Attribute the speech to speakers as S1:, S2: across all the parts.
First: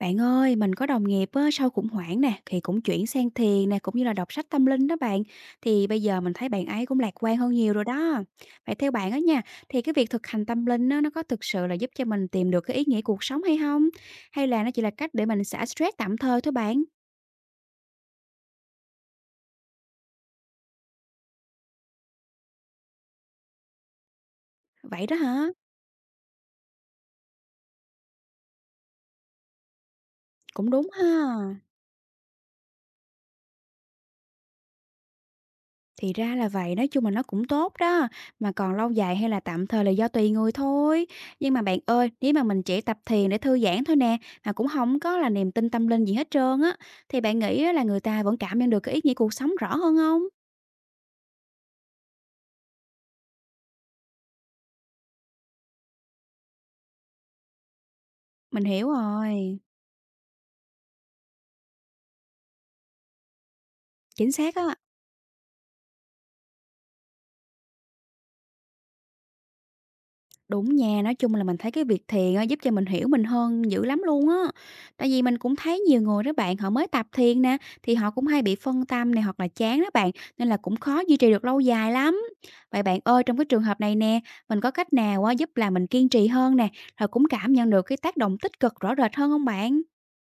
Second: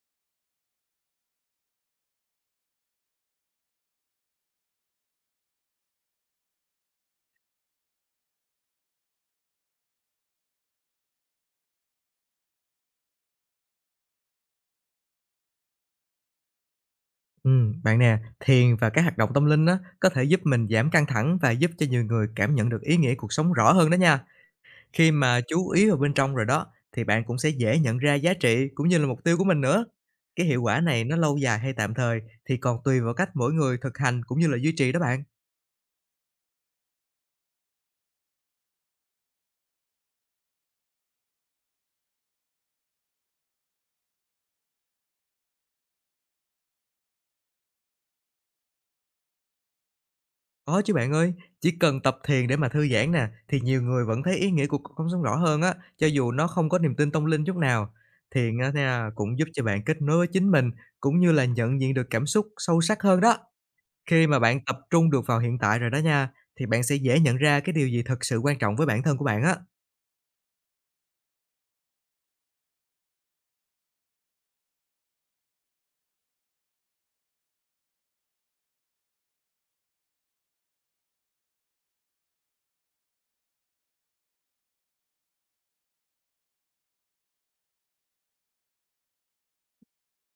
S1: Bạn ơi, mình có đồng nghiệp á, sau khủng hoảng nè, thì cũng chuyển sang thiền nè, cũng như là đọc sách tâm linh đó bạn. Thì bây giờ mình thấy bạn ấy cũng lạc quan hơn nhiều rồi đó. Vậy theo bạn á nha, thì cái việc thực hành tâm linh á, nó có thực sự là giúp cho mình tìm được cái ý nghĩa cuộc sống hay không? Hay là nó chỉ là cách để mình xả stress tạm thời thôi bạn?
S2: Bạn nè, thiền và các hoạt động tâm linh á, có thể giúp mình giảm căng thẳng và giúp cho nhiều người cảm nhận được ý nghĩa cuộc sống rõ hơn đó nha.
S1: Vậy
S2: Khi
S1: đó
S2: mà
S1: hả?
S2: chú ý vào bên trong rồi đó, thì bạn cũng sẽ dễ nhận ra giá trị cũng như là mục tiêu của mình nữa. Cái hiệu
S1: Cũng
S2: quả
S1: đúng
S2: này nó
S1: ha.
S2: lâu dài hay tạm thời thì còn tùy vào cách mỗi người thực hành cũng như là duy trì đó bạn.
S1: Thì ra là vậy, nói chung là nó cũng tốt đó, mà còn lâu dài hay là tạm thời là do tùy người thôi. Nhưng mà bạn ơi, nếu mà mình chỉ tập thiền để thư giãn thôi nè, mà cũng không có là niềm tin tâm linh gì hết trơn á, thì bạn nghĩ á là người ta vẫn cảm nhận được cái ý nghĩa cuộc sống rõ hơn không?
S2: Có chứ bạn ơi, chỉ cần tập thiền để mà thư giãn nè, thì nhiều người vẫn thấy ý nghĩa của cuộc sống rõ hơn á, cho dù nó không có niềm tin tâm linh chút nào. Thiền
S1: Mình
S2: á
S1: hiểu
S2: nha, cũng giúp
S1: rồi,
S2: cho bạn kết nối với chính mình, cũng như là nhận diện được cảm xúc sâu sắc hơn đó. Khi
S1: chính
S2: mà
S1: xác
S2: bạn
S1: á.
S2: tập trung được vào hiện tại rồi đó nha, thì bạn sẽ dễ nhận ra cái điều gì thật sự quan trọng với bản thân của bạn á.
S1: Đúng nha, nói chung là mình thấy cái việc thiền á, giúp cho mình hiểu mình hơn dữ lắm luôn á. Tại vì mình cũng thấy nhiều người đó bạn, họ mới tập thiền nè, thì họ cũng hay bị phân tâm này hoặc là chán đó bạn, nên là cũng khó duy trì được lâu dài lắm. Vậy bạn ơi, trong cái trường hợp này nè, mình có cách nào á, giúp là mình kiên trì hơn nè, rồi cũng cảm nhận được cái tác động tích cực rõ rệt hơn không bạn?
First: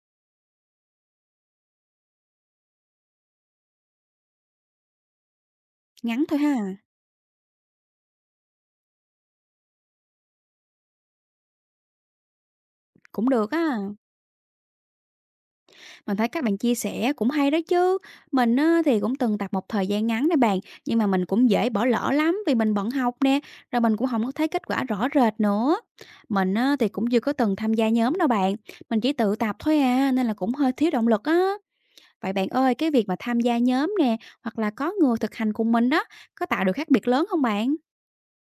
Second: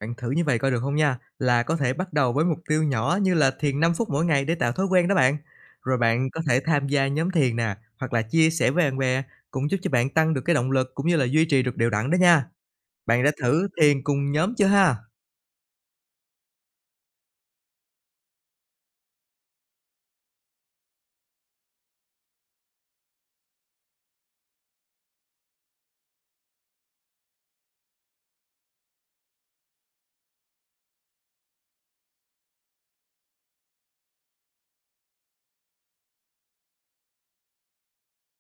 S2: Bạn thử như vậy coi được không nha, là có thể bắt đầu với mục tiêu nhỏ như là thiền 5 phút mỗi ngày để tạo thói quen đó bạn. Rồi
S1: Ngắn
S2: bạn
S1: thôi
S2: có
S1: ha,
S2: thể tham gia nhóm thiền nè, hoặc là chia sẻ với bạn bè cũng giúp cho bạn tăng được cái động lực cũng như là duy trì được đều đặn đó nha. Bạn
S1: cũng
S2: đã
S1: được
S2: thử
S1: á.
S2: thiền cùng nhóm chưa ha?
S1: Mình thấy các bạn chia sẻ cũng hay đó chứ. Mình á, thì cũng từng tập một thời gian ngắn nè bạn, nhưng mà mình cũng dễ bỏ lỡ lắm vì mình bận học nè, rồi mình cũng không có thấy kết quả rõ rệt nữa. Mình á, thì cũng chưa có từng tham gia nhóm đâu bạn, mình chỉ tự tập thôi à, nên là cũng hơi thiếu động lực á. Vậy bạn ơi, cái việc mà tham gia nhóm nè, hoặc là có người thực hành cùng mình đó, có tạo được khác biệt lớn không bạn?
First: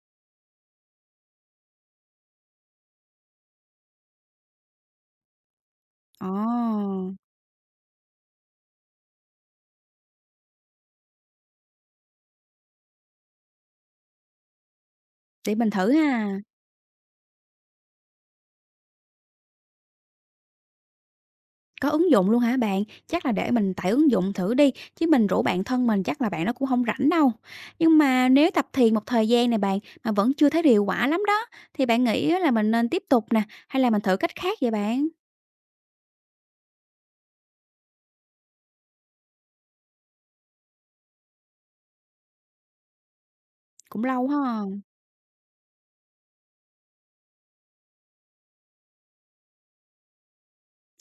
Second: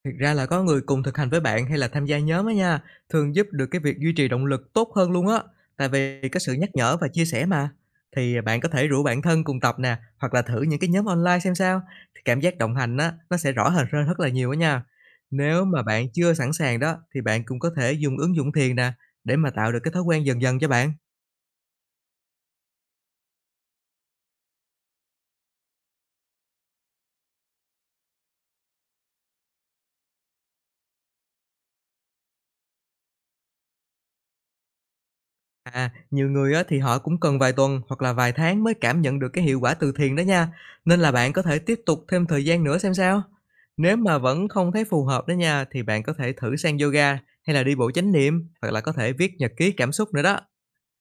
S2: Thực ra là có người cùng thực hành với bạn hay là tham gia nhóm á nha, thường giúp được cái việc duy trì động lực tốt hơn luôn á, tại vì
S1: Ồ,
S2: có sự nhắc nhở và chia sẻ mà. Thì bạn có thể rủ bạn thân cùng tập nè, hoặc là thử những cái nhóm online xem sao, thì cảm giác đồng hành á, nó sẽ rõ hơn rất rất là nhiều á nha.
S1: để
S2: Nếu
S1: mình
S2: mà
S1: thử
S2: bạn chưa
S1: ha.
S2: sẵn sàng đó, thì bạn cũng có thể dùng ứng dụng thiền nè, để mà tạo được cái thói quen dần dần cho bạn.
S1: Có ứng dụng luôn hả bạn? Chắc là để mình tải ứng dụng thử đi, chứ mình rủ bạn thân mình chắc là bạn nó cũng không rảnh đâu. Nhưng mà nếu tập thiền một thời gian này bạn, mà vẫn chưa thấy hiệu quả lắm đó, thì bạn nghĩ á là mình nên tiếp tục nè, hay là mình thử cách khác vậy bạn?
S2: À, nhiều người á thì họ cũng cần vài tuần hoặc là vài tháng mới cảm nhận được cái hiệu quả từ thiền đó nha. Nên là bạn có thể tiếp tục thêm thời gian nữa xem sao. Nếu
S1: Cũng
S2: mà
S1: lâu
S2: vẫn
S1: ha,
S2: không thấy phù hợp đó nha, thì bạn có thể thử sang yoga hay là đi bộ chánh niệm, hoặc là có thể viết nhật ký cảm xúc nữa đó.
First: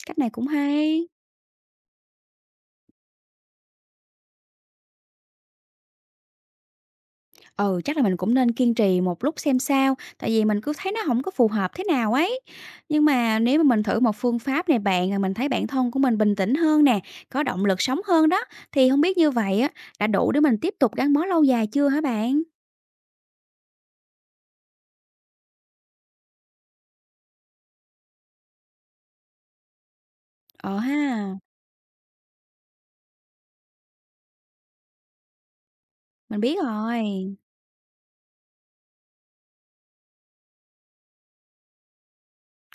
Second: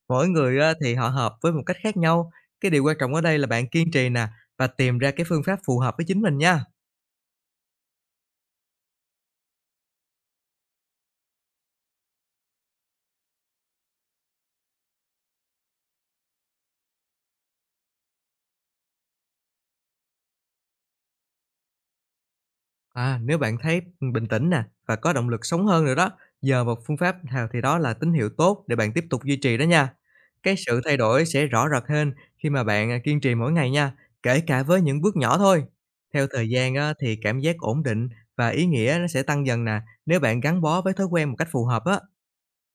S1: cách
S2: Mỗi
S1: này cũng
S2: người á thì họ
S1: hay.
S2: hợp với một cách khác nhau. Cái điều quan trọng ở đây là bạn kiên trì nè, và tìm ra cái phương pháp phù hợp với chính mình nha.
S1: Ừ, chắc là mình cũng nên kiên trì một lúc xem sao, tại vì mình cứ thấy nó không có phù hợp thế nào ấy. Nhưng mà nếu mà mình thử một phương pháp này bạn, rồi mình thấy bản thân của mình bình tĩnh hơn nè, có động lực sống hơn đó, thì không biết như vậy á, đã đủ để mình tiếp tục gắn bó lâu dài chưa hả bạn?
S2: À, nếu bạn thấy bình tĩnh nè và có động lực sống hơn nữa đó, giờ một phương pháp nào thì đó là tín hiệu tốt để bạn tiếp tục duy trì đó nha. Cái
S1: Ờ
S2: sự thay
S1: ha,
S2: đổi sẽ rõ rệt hơn khi mà kiên trì mỗi ngày nha, kể cả với những bước nhỏ thôi. Theo
S1: mình
S2: thời
S1: biết
S2: gian á, thì
S1: rồi,
S2: cảm giác ổn định và ý nghĩa nó sẽ tăng dần nè, nếu bạn gắn bó với thói quen một cách phù hợp á.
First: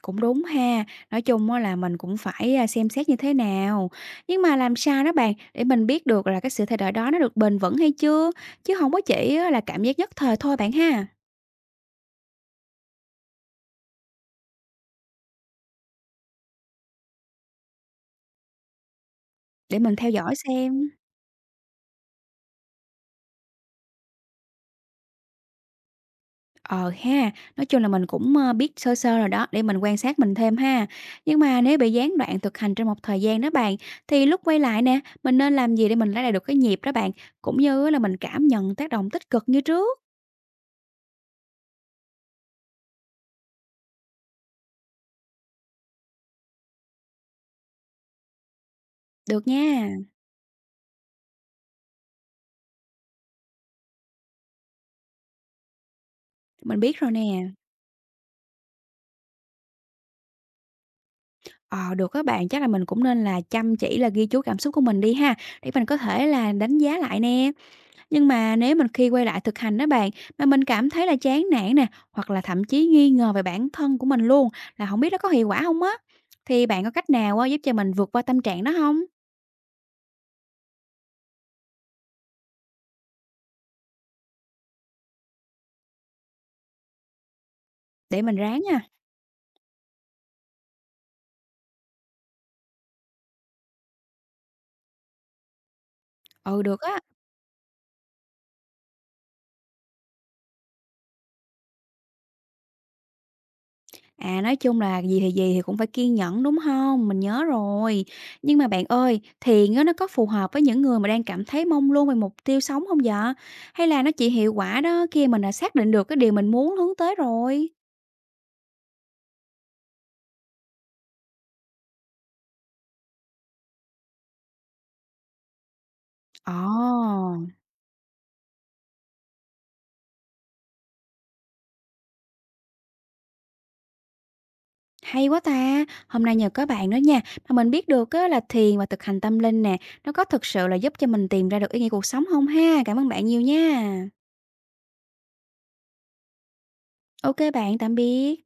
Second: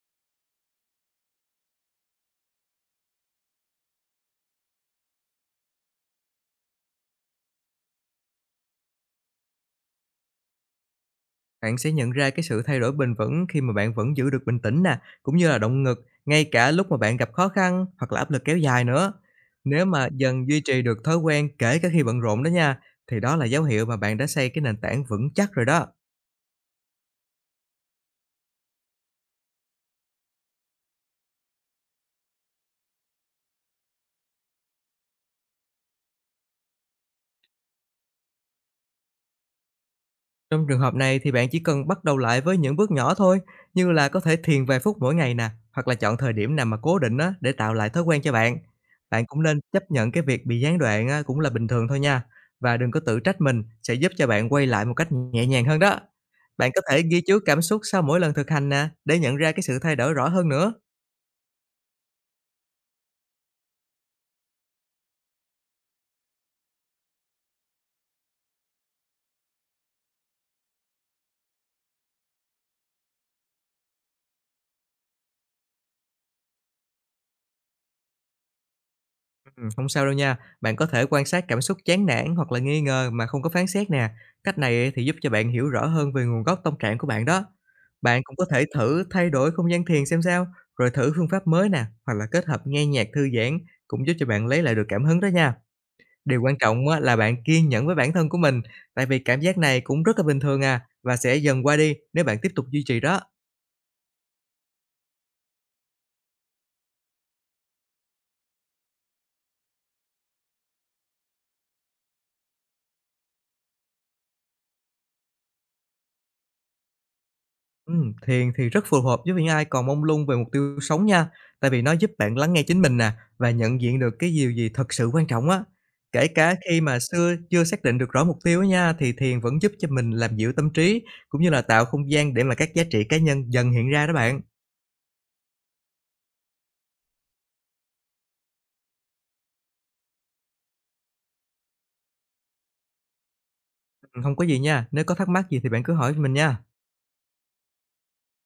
S1: cũng đúng ha. Nói chung á là mình cũng phải, xem xét như thế nào. Nhưng mà làm sao đó bạn, để mình biết được là cái sự thay đổi đó nó được bền vững hay chưa? Chứ không có chỉ á là cảm giác nhất thời thôi bạn ha,
S2: Bạn sẽ nhận ra cái sự thay đổi bền vững khi mà bạn vẫn giữ được bình tĩnh nè, cũng như là động lực ngay cả lúc mà bạn gặp khó khăn hoặc là áp lực kéo dài nữa.
S1: để
S2: Nếu
S1: mình
S2: mà
S1: theo dõi
S2: dần duy
S1: xem.
S2: trì được thói quen kể cả khi bận rộn đó nha, thì đó là dấu hiệu mà bạn đã xây cái nền tảng vững chắc rồi đó.
S1: Ờ ha, nói chung là mình cũng, biết sơ sơ rồi đó, để mình quan sát mình thêm ha. Nhưng mà nếu bị gián đoạn thực hành trong một thời gian đó bạn, thì lúc quay lại nè, mình nên làm gì để mình lấy lại được cái nhịp đó bạn? Cũng như là mình cảm nhận tác động tích cực như trước.
S2: Trong trường hợp này thì bạn chỉ cần bắt đầu lại với những bước nhỏ thôi, như là có thể thiền vài phút mỗi ngày nè, hoặc là chọn thời điểm nào mà cố định á để tạo lại thói quen cho bạn. Bạn cũng
S1: Được
S2: nên chấp
S1: nha,
S2: nhận cái việc bị gián đoạn á, cũng là bình thường thôi nha, và đừng có tự trách mình, sẽ giúp cho bạn quay lại một cách nhẹ nhàng hơn đó. Bạn
S1: mình
S2: có
S1: biết
S2: thể
S1: rồi
S2: ghi chú
S1: nè.
S2: cảm xúc sau mỗi lần thực hành nè, để nhận ra cái sự thay đổi rõ hơn nữa.
S1: Ờ, được các bạn, chắc là mình cũng nên là chăm chỉ là ghi chú cảm xúc của mình đi ha, để mình có thể là đánh giá lại nè. Nhưng mà nếu mình khi quay lại thực hành đó bạn, mà mình cảm thấy là chán nản nè, hoặc là thậm chí nghi ngờ về bản thân của mình luôn, là không biết nó có hiệu quả không á? Thì bạn có cách nào á, giúp cho mình vượt qua tâm trạng đó không?
S2: Hông sao đâu nha. Bạn có thể quan sát cảm xúc chán nản hoặc là nghi ngờ mà không có phán xét nè. Cách này á thì giúp cho bạn hiểu rõ hơn về nguồn gốc tâm trạng của bạn đó. Bạn
S1: Để
S2: cũng
S1: mình
S2: có
S1: ráng
S2: thể
S1: nha.
S2: thử thay đổi không gian thiền xem sao, rồi thử phương pháp mới nè, hoặc là kết hợp nghe nhạc thư giãn cũng giúp cho bạn lấy lại được cảm hứng đó nha. Điều quan
S1: Ừ, được
S2: trọng
S1: á.
S2: á là bạn kiên nhẫn với bản thân của mình, tại vì cảm giác này cũng rất là bình thường à, và sẽ dần qua đi nếu bạn tiếp tục duy trì đó.
S1: À, nói chung là gì thì cũng phải kiên nhẫn, đúng không? Mình nhớ rồi. Nhưng mà bạn ơi, thiền á, nó có phù hợp với những người mà đang cảm thấy mong luôn về mục tiêu sống không vậy? Hay là nó chỉ hiệu quả đó khi mình đã xác định được cái điều mình muốn hướng tới rồi?
S2: Thiền thì rất phù hợp với những ai còn mông lung về mục tiêu sống nha, tại vì nó giúp bạn lắng nghe chính mình nè và nhận diện được cái điều gì thật sự quan trọng á. Kể
S1: Ờ.
S2: cả khi mà xưa chưa xác định được rõ mục tiêu á nha, thì thiền vẫn giúp cho mình làm dịu tâm trí cũng như là tạo không gian để mà các giá trị cá nhân dần hiện ra đó bạn.
S1: Hay quá ta! Hôm nay nhờ có bạn đó nha, mà mình biết được á là thiền và thực hành tâm linh nè, nó có thực sự là giúp cho mình tìm ra được ý nghĩa cuộc sống không ha? Cảm ơn bạn nhiều nha.
S2: Không có gì nha, nếu có thắc mắc gì thì bạn cứ hỏi mình nha.
S1: Ok bạn, tạm biệt.